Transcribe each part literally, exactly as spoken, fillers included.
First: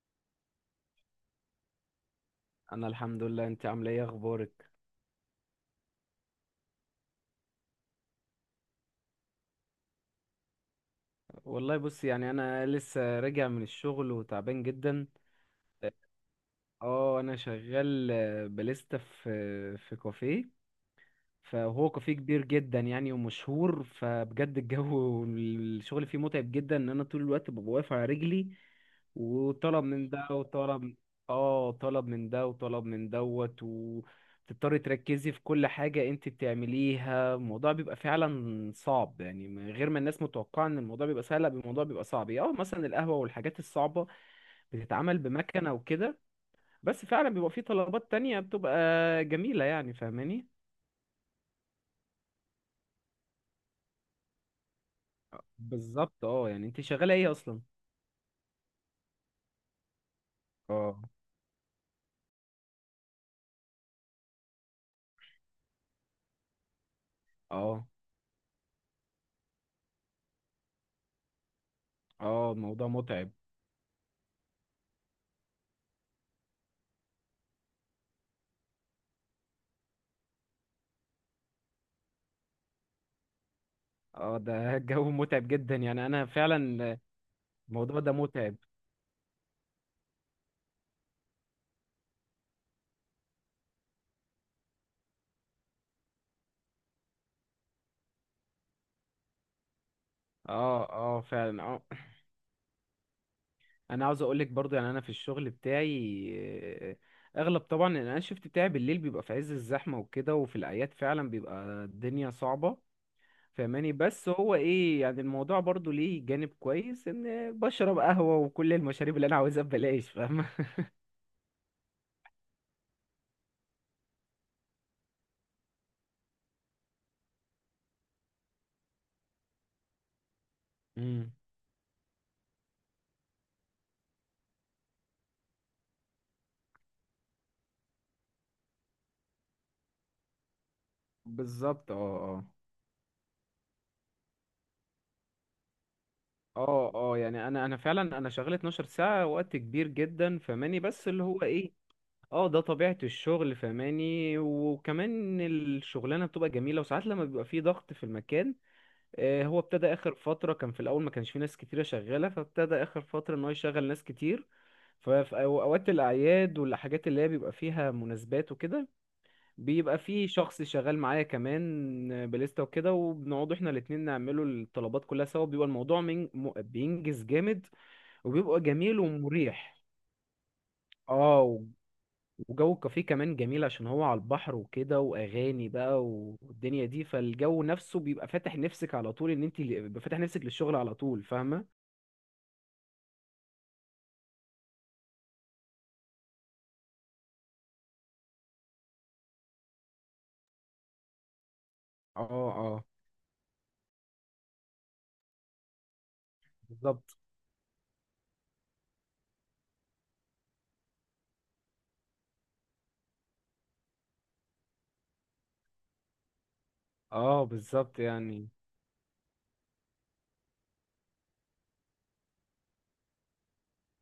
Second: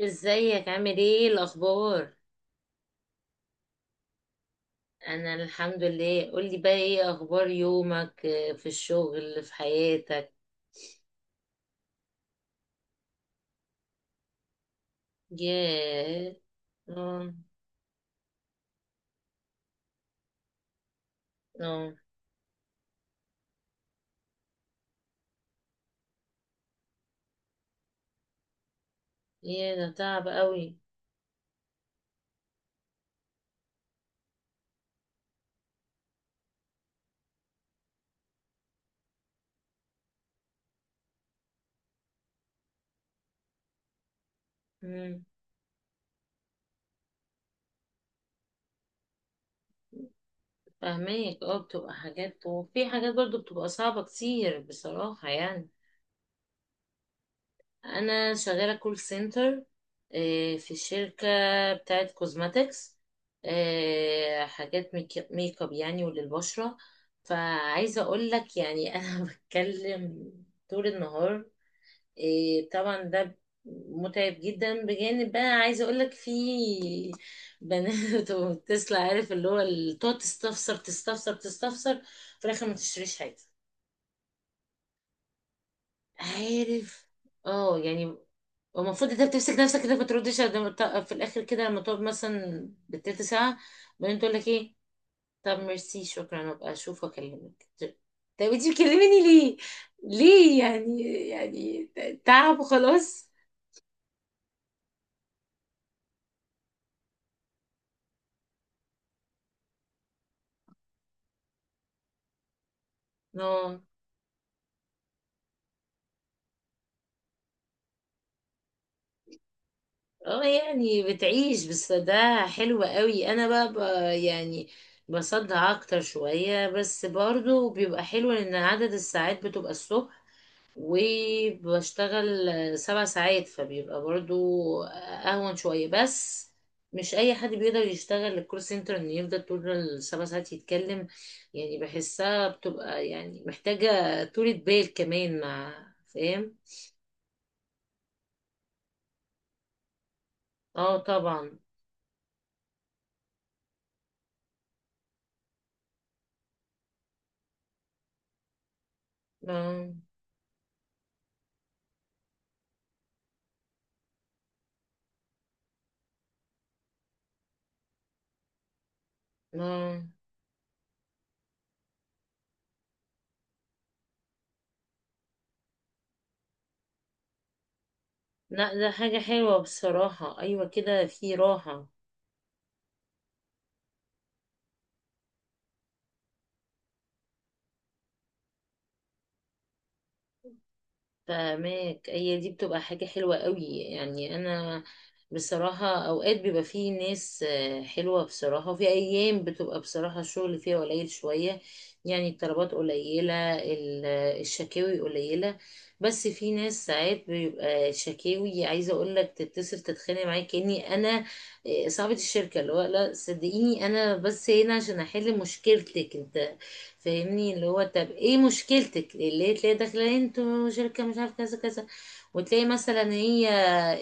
ازيك؟ عامل ايه؟ الاخبار؟ انا الحمد لله، انت عامله ايه؟ اخبارك؟ انا الحمد لله. قولي بقى، ايه اخبار يومك؟ آه، في الشغل، في حياتك. والله بص، يعني انا لسه راجع من الشغل وتعبان جدا. ياه. اه، اه. انا شغال آه، باليستا في آه، في كافيه. فهو اه. كافيه كبير جدا يعني ومشهور، فبجد الجو الشغل فيه متعب جدا، ان انا طول الوقت ببقى واقف على رجلي ياه، وطلب ده من ده تعب قوي. وطلب. اه، طلب من ده وطلب من دوت، وتضطري تركزي في كل حاجة انت بتعمليها. الموضوع بيبقى فعلا صعب يعني، من غير ما الناس متوقعة ان الموضوع بيبقى سهل. لا، الموضوع بيبقى صعب. اه، مثلا القهوة والحاجات الصعبة بتتعمل مم. بمكنة وكده. بس فعلا بيبقى فيه طلبات تانية بتبقى جميلة يعني، فاهماني؟ فاهماك. اه بتبقى حاجات، وفي حاجات برضو بتبقى صعبة كتير بصراحة يعني. بالظبط. اه، يعني انت شغاله ايه اصلا؟ انا شغاله كول سنتر في اه شركه بتاعه كوزماتكس، حاجات ميك ميك اب يعني وللبشره. اه فعايزه اقول لك يعني انا بتكلم طول النهار. اه آه، الموضوع طبعا متعب. ده متعب جدا. بجانب بقى عايزه اقول لك في بنات وتسلا، عارف اللي هو، ال- تقعد تستفسر تستفسر تستفسر، في الاخر ما تشتريش حاجه. اه ده الجو متعب جدا يعني، انا فعلا عارف؟ اه الموضوع ده يعني متعب. المفروض انت بتمسك نفسك كده ما تردش، لما ت- في الاخر كده لما تقعد مثلا بالتلت ساعه، بعدين تقول لك ايه؟ طب ميرسي شكرا ابقى اشوف واكلمك. طب انت بتكلميني ليه؟ ليه اه يعني؟ اه فعلا اه. يعني ت- تعب وخلاص. انا عاوز اقولك برضو، يعني انا في الشغل بتاعي آه، اغلب طبعا ان انا الشفت بتاعي بالليل بيبقى في عز الزحمه وكده، وفي الاعياد فعلا بيبقى الدنيا صعبه اه فاهماني؟ بس هو ايه يعني، الموضوع برضو ليه جانب كويس، ان بشرب قهوه وكل المشاريب اللي انا عاوزها ببلاش، اه فاهمه؟ يعني بتعيش، بس ده حلو قوي. انا بقى، بقى يعني بصدع اكتر شويه، بس برضو بيبقى حلو لان عدد الساعات بتبقى الصبح امم وبشتغل سبع ساعات، فبيبقى برضو اهون شوية. بس مش اي حد بيقدر يشتغل الكول سنتر انه يفضل طول السبع ساعات يتكلم. يعني بالظبط. اه اه بحسها بتبقى يعني محتاجة طولة بال كمان مع. فاهم؟ اه اه يعني انا انا فعلا انا شغال 12 ساعة، وقت كبير جدا فماني، اه بس اللي هو طبعا. ايه، اه ده طبيعة الشغل فماني. وكمان الشغلانة بتبقى جميلة، وساعات لما بيبقى فيه ضغط في المكان، آه هو ابتدى اه اخر فترة. كان في الاول ما كانش فيه ناس كتيرة شغالة، فابتدى اخر فترة ان هو يشغل ناس كتير. ففي اوقات الاعياد والحاجات اللي هي بيبقى فيها مناسبات وكده، بيبقى اه. في شخص شغال معايا كمان بليستا وكده، وبنقعد احنا الاتنين نعمله الطلبات كلها سوا. بيبقى الموضوع من... م- بينجز جامد وبيبقى لا ده جميل حاجة حلوة ومريح. بصراحة. ايوه كده في اه و- راحة. وجو الكافيه كمان جميل، عشان هو على البحر وكده واغاني بقى والدنيا دي، فالجو نفسه بيبقى فاتح نفسك على طول، ان انت اللي- بيبقى فاتح نفسك للشغل على طول، فاهمة؟ فاهماك. هي دي بتبقى حاجة حلوة قوي يعني. أنا بصراحة أوقات بيبقى فيه ناس آه، حلوة بصراحة، وفي أيام بتبقى بصراحة الشغل فيها قليل شوية. اه يعني الطلبات اه قليلة، ال- الشكاوي قليلة. بس في ناس بالظبط. ساعات بيبقى شكاوي، عايزة أقولك، تتصل تتخانق معايا كأني أنا آه، صاحبة الشركة. اللي هو لا صدقيني أنا بس هنا عشان أحل مشكلتك أنت، اه فاهمني؟ اللي هو بالظبط طب ايه يعني. مشكلتك اللي هي تلاقي داخله انتوا شركه مش عارف كذا كذا. وتلاقي مثلا هي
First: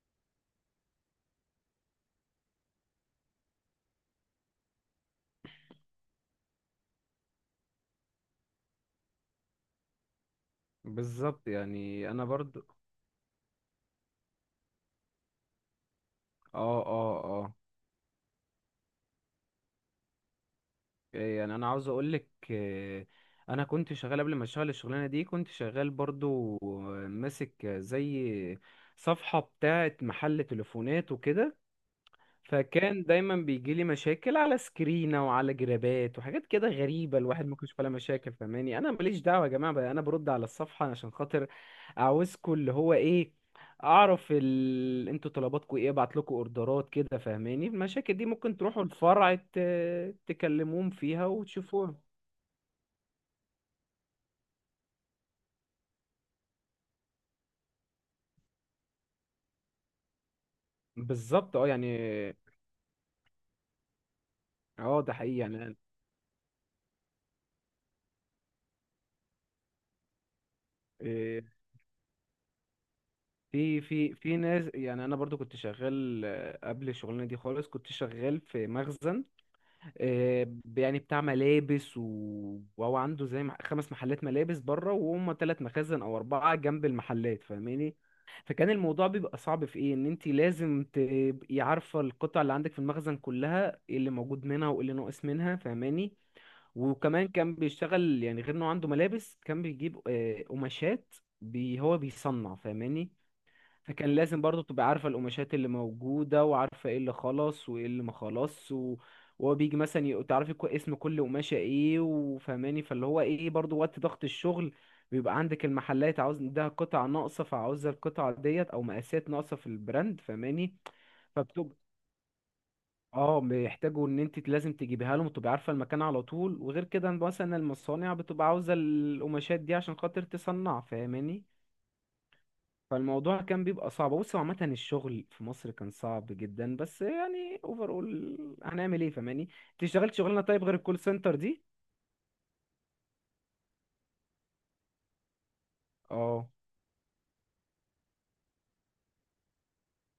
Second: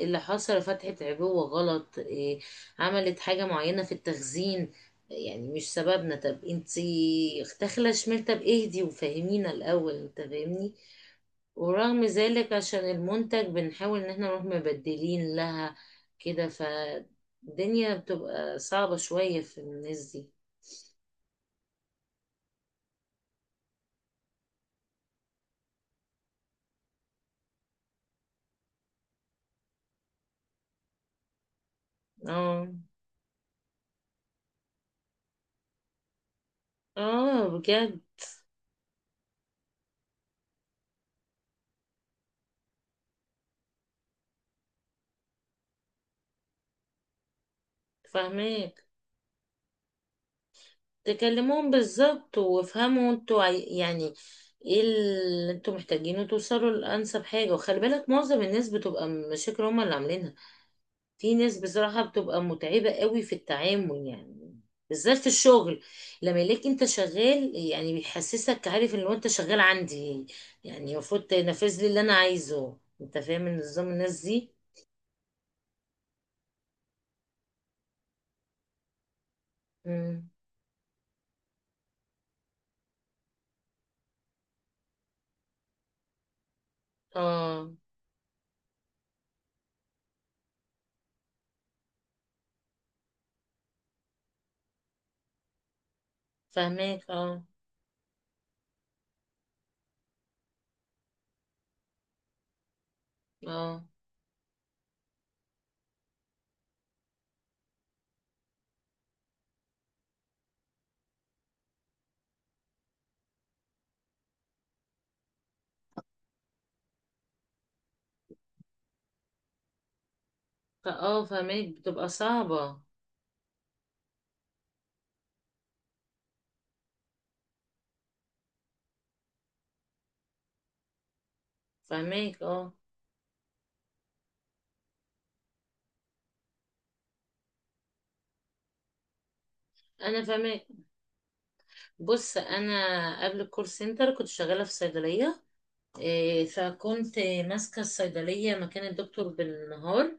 اللي حصل فتحت عبوه غلط، إيه، عملت حاجه معينه في التخزين. يعني مش سببنا. طب انتي داخله شمال، طب اهدي وفهمينا الاول، انت فاهمني؟ بالظبط ورغم يعني انا ذلك برضو. عشان المنتج بنحاول ان احنا نروح مبدلين لها كده. اه اه اه فالدنيا بتبقى صعبة شوية في الناس دي. إيه، يعني انا عاوز اقول لك، انا كنت شغال قبل ما اشتغل الشغلانه دي، كنت شغال برضو آه، ماسك آه، زي صفحه بتاعه محل تليفونات وكده. اه فكان دايما بيجي لي مشاكل على سكرينة وعلى جرابات وحاجات كده غريبة الواحد اه. ممكن يشوف عليها بجد. مشاكل، فاهماني؟ انا ماليش دعوة يا جماعة بقى، انا برد على الصفحة عشان خاطر عاوزكوا اللي هو ايه، اعرف ال... انتوا طلباتكوا ايه، ابعت لكم اوردرات كده فاهماني. المشاكل دي ممكن فاهمين. تروحوا الفرع ت... تكلموهم فيها تكلموهم وتشوفوها. بالظبط وافهموا انتوا عاي- يعني ايه اللي انتوا محتاجينه، توصلوا لانسب حاجه. وخلي بالك معظم الناس بتبقى مشاكل هما اللي عاملينها. في بالظبط ناس اه يعني. بصراحه بتبقى متعبه قوي في التعامل يعني، اه ده بالذات في حقيقي يعني. الشغل لما يلاقيك انت شغال يعني بيحسسك، عارف، ان هو انت شغال عندي، يعني المفروض إيه، تنفذ لي اللي انا عايزه. انت فاهم في النظام في الناس في دي. ناس، يعني انا برضو كنت شغال آه، قبل الشغلانه دي خالص كنت شغال في مخزن. مم. آه، يعني بتاع ملابس و... وهو عنده زي مح- خمس محلات ملابس بره، وهم تلات مخازن او اربعه جنب المحلات اه فاهماني. فكان الموضوع بيبقى صعب في ايه، ان انت لازم تبقي عارفه القطع اللي عندك في المخزن كلها، ايه اللي موجود منها وايه اللي ناقص منها فاهماني. فاهماك. وكمان اه كان بيشتغل يعني، غير انه عنده ملابس كان بيجيب آه، قماشات بي هو بيصنع فاهماني. اه. فكان لازم برضو تبقى عارفة القماشات اللي موجودة، وعارفة ايه اللي خلص وايه اللي ما خلص و... وهو بيجي مثلا ي- تعرفي كو- اسم كل قماشة ايه وفهماني. فاللي هو ايه، برضو وقت ضغط الشغل بيبقى عندك المحلات عاوز عندها قطع ناقصة، فعاوزة القطعة ديت او مقاسات ناقصة في البراند فهماني. فاه فاهماك فبتبقى بتبقى صعبه. اه، بيحتاجوا ان انت لازم تجيبيها لهم، وتبقى عارفة المكان على طول. وغير كده مثلا المصانع بتبقى عاوزة القماشات دي عشان خاطر تصنع فاهماني. فاهماك اه. فالموضوع كان بيبقى صعب. بص هو عامة الشغل في مصر كان صعب جدا، بس يعني اوفر اول هنعمل ايه فاهماني. انت اشتغلت انا شغلانة طيب فاهمك. غير الكول سنتر دي؟ بص انا قبل الكول سنتر كنت شغاله في صيدليه. إيه، اه. فكنت ماسكه الصيدليه مكان الدكتور بالنهار.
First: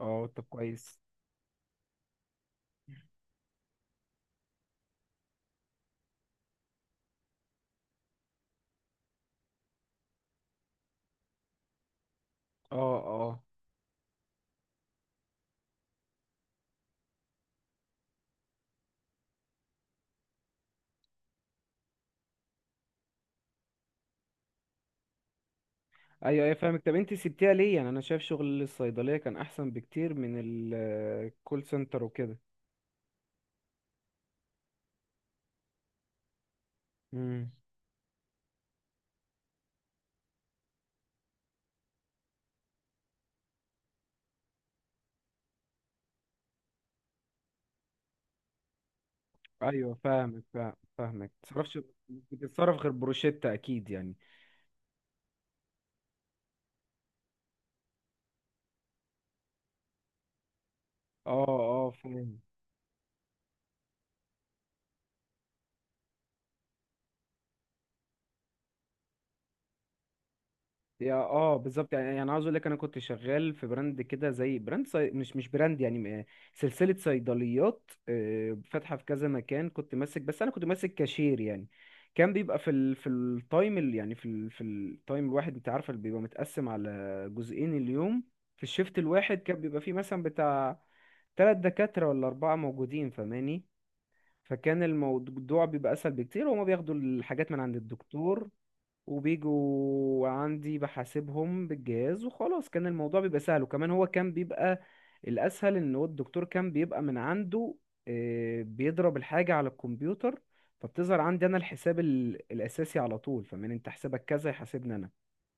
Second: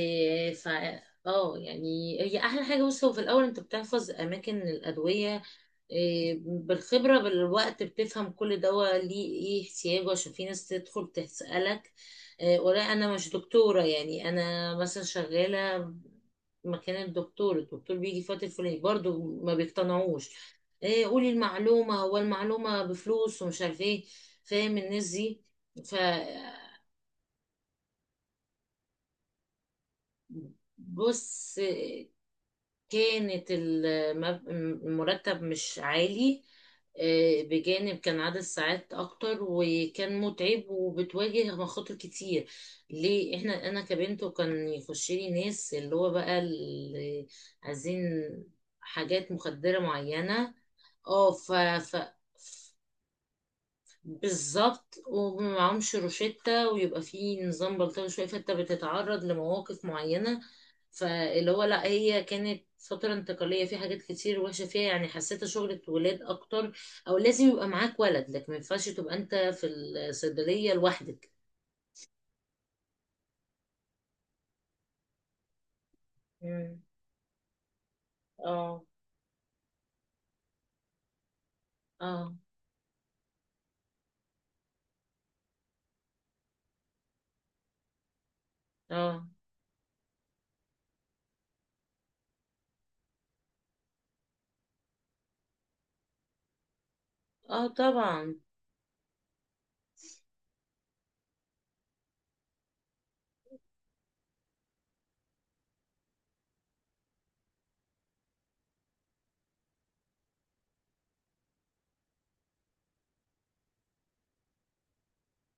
اه طب ف. كويس. اه يعني هي احلى حاجه. بص هو في الاول انت بتحفظ اماكن الادويه، إيه، بالخبره بالوقت بتفهم كل دواء ليه ايه احتياجه. عشان في ناس تدخل تسالك، إيه، اه ولا انا مش اه دكتوره، يعني انا مثلا شغاله مكان الدكتور الدكتور بيجي في وقت الفلاني، برضه ما بيقتنعوش، إيه، قولي المعلومه، هو المعلومه بفلوس، ومش عارف ايه. فاهم الناس دي. ف. ايوه ايوه فاهمك. طب انت سبتيها ليه؟ يعني انا شايف شغل الصيدلية كان احسن بكتير من بص الكول سنتر وكده. كانت المب- المرتب مش عالي. آه، امم بجانب كان عدد ساعات اكتر وكان متعب، وبتواجه مخاطر كتير. ليه؟ احنا انا كبنت، وكان يخش لي ناس اللي هو بقى اللي عايزين حاجات مخدرة ايوه فاهمك، معينة. فاهم- فاهمك اه ف, متتصرفش، ف. مش بتتصرف غير بروشيتا اكيد يعني. بالظبط، ومعهمش روشتة، ويبقى في نظام بلطجي شوية، فانت بتتعرض لمواقف معينة. اه فاللي هو لا، اه هي فاهم. كانت فترة انتقالية، في حاجات كتير وحشة فيها يعني، حسيتها شغلة ولاد أكتر. أو لازم يبقى معاك ولد لك، ما ينفعش تبقى أنت في الصيدلية يا لوحدك. اه بالظبط يعني، يعني عاوز اقول لك، انا كنت شغال في براند كده زي براند صي... مش مش براند يعني آه، مم. سلسله صيدليات آه، اه فاتحه في كذا مكان. كنت ماسك، بس انا كنت ماسك كاشير يعني. كان اه بيبقى في ال... في التايم ال... يعني في ال... في التايم الواحد، انت عارفه اللي بيبقى متقسم على جزئين اليوم. في الشيفت اه. الواحد كان بيبقى فيه مثلا بتاع تلات دكاتره ولا اربعه موجودين فماني، فكان الموضوع بيبقى اسهل بكتير. وهما بياخدوا الحاجات من اه عند طبعا. الدكتور وبيجوا عندي بحاسبهم بالجهاز وخلاص. كان الموضوع بيبقى سهل، وكمان هو كان بيبقى الأسهل إن هو الدكتور كان بيبقى من عنده آه، بيضرب الحاجة على الكمبيوتر، فبتظهر عندي أنا الحساب ال- الأساسي على طول، فمن أنت حسابك كذا يحاسبني أنا.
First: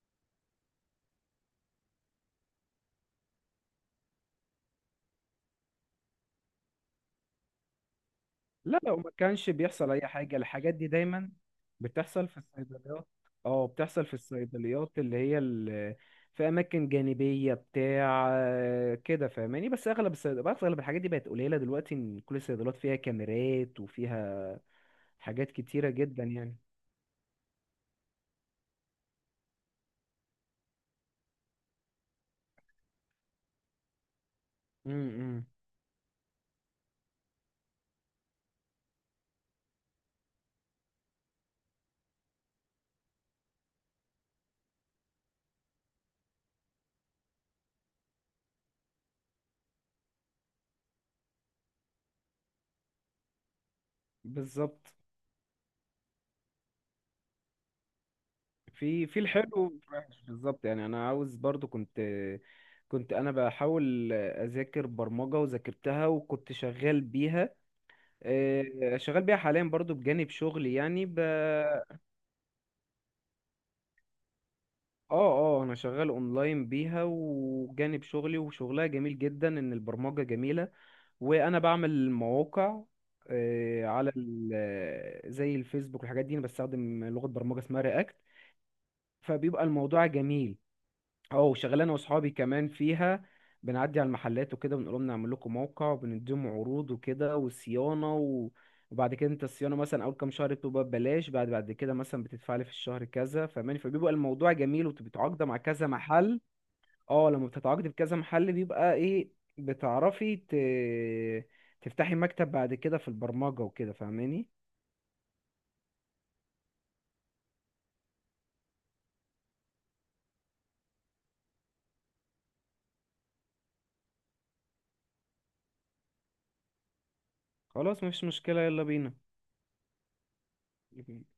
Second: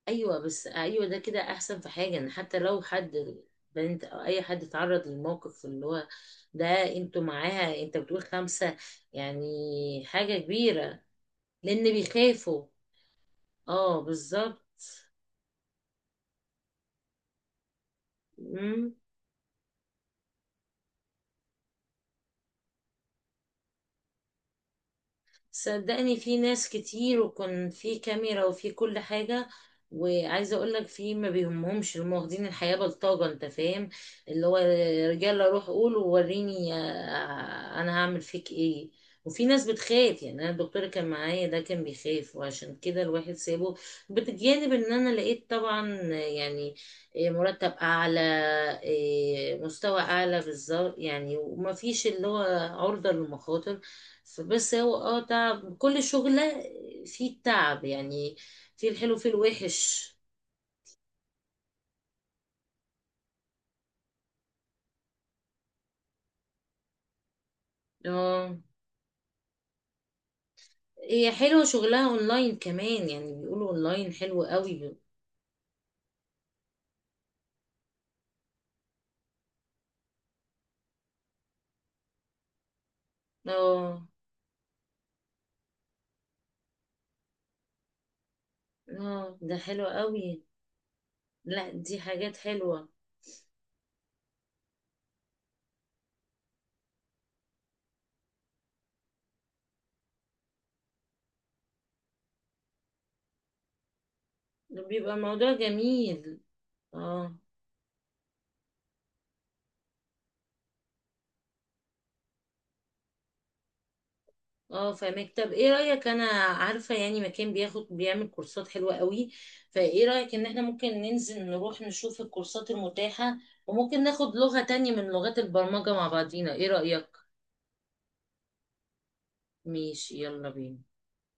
ايوه، بس ايوه ده كده احسن في حاجه، ان حتى لو حد بنت او اي حد اتعرض للموقف اللي هو ده، انتوا معاها، انت بتقول خمسه لا لو ما كانش بيحصل اي يعني حاجه، حاجه الحاجات دي كبيره، دايما لان بتحصل في بيخافوا. الصيدليات. اه اه بتحصل في بالظبط. الصيدليات اللي هي ال- في اماكن جانبيه بتاع آه، كده فاهماني. بس اغلب الصيدليات اغلب الحاجات دي بقت قليله دلوقتي، ان كل الصيدليات فيها كاميرات وفيها حاجات كتيره صدقني جدا في يعني. ناس كتير وكان في كاميرا وفي كل حاجة. وعايزة اقولك في ما بيهمهمش، هم واخدين الحياة بلطجة، انت فاهم؟ اللي هو امم رجالة، روح قول ووريني، آه، آه، انا هعمل فيك ايه. وفي ناس بتخاف. يعني انا الدكتور كان معايا ده كان بيخاف، وعشان كده الواحد سابه. بتجانب ان انا لقيت طبعا يعني، إيه، مرتب اعلى، إيه، مستوى اعلى بالظبط يعني، وما فيش اللي هو عرضة للمخاطر. بس بالظبط. هو اه تعب كل شغلة فيه التعب يعني، فيه في الحلو في فيه الحلو الوحش. والوحش بالظبط يعني، انا عاوز برضو كنت كنت انا بحاول اذاكر برمجه وذاكرتها، وكنت شغال بيها اه، آه، شغال بيها حاليا برضو بجانب شغلي يعني ب... هي حلوة شغلها اونلاين كمان يعني، بيقولوا اونلاين حلو قوي. اه اه انا شغال اونلاين بيها وجانب شغلي. وشغلها جميل جدا، ان البرمجة جميلة، وانا بعمل مواقع آه، اه على ال... آه، زي الفيسبوك والحاجات دي. انا بستخدم لغة برمجة اسمها رياكت، اه ده فبيبقى حلو الموضوع قوي. جميل. اه لا شغال انا دي واصحابي حاجات كمان حلوة. فيها. بنعدي على المحلات وكده بنقول لهم نعمل لكم موقع، وبنديهم عروض وكده وصيانه و... وبعد كده انت الصيانه مثلا اول كام شهر بتبقى ببلاش، بعد بعد كده مثلا بتدفع لي في الشهر كذا فاهماني. فبيبقى الموضوع جميل بيبقى وبتتعاقد موضوع مع كذا جميل. محل. اه اه لما بتتعاقد بكذا محل بيبقى ايه، بتعرفي ت... تفتحي مكتب بعد كده في البرمجه وكده فاهماني. اه فاهمك. طب ايه رأيك، انا عارفة يعني مكان بياخد بيعمل كورسات حلوة قوي، فايه رأيك ان احنا ممكن ننزل نروح نشوف الكورسات المتاحة، وممكن ناخد لغة تانية من لغات البرمجة مع بعضينا؟ ايه رأيك؟ خلاص مفيش مشكله، يلا بينا. ماشي، يلا بينا.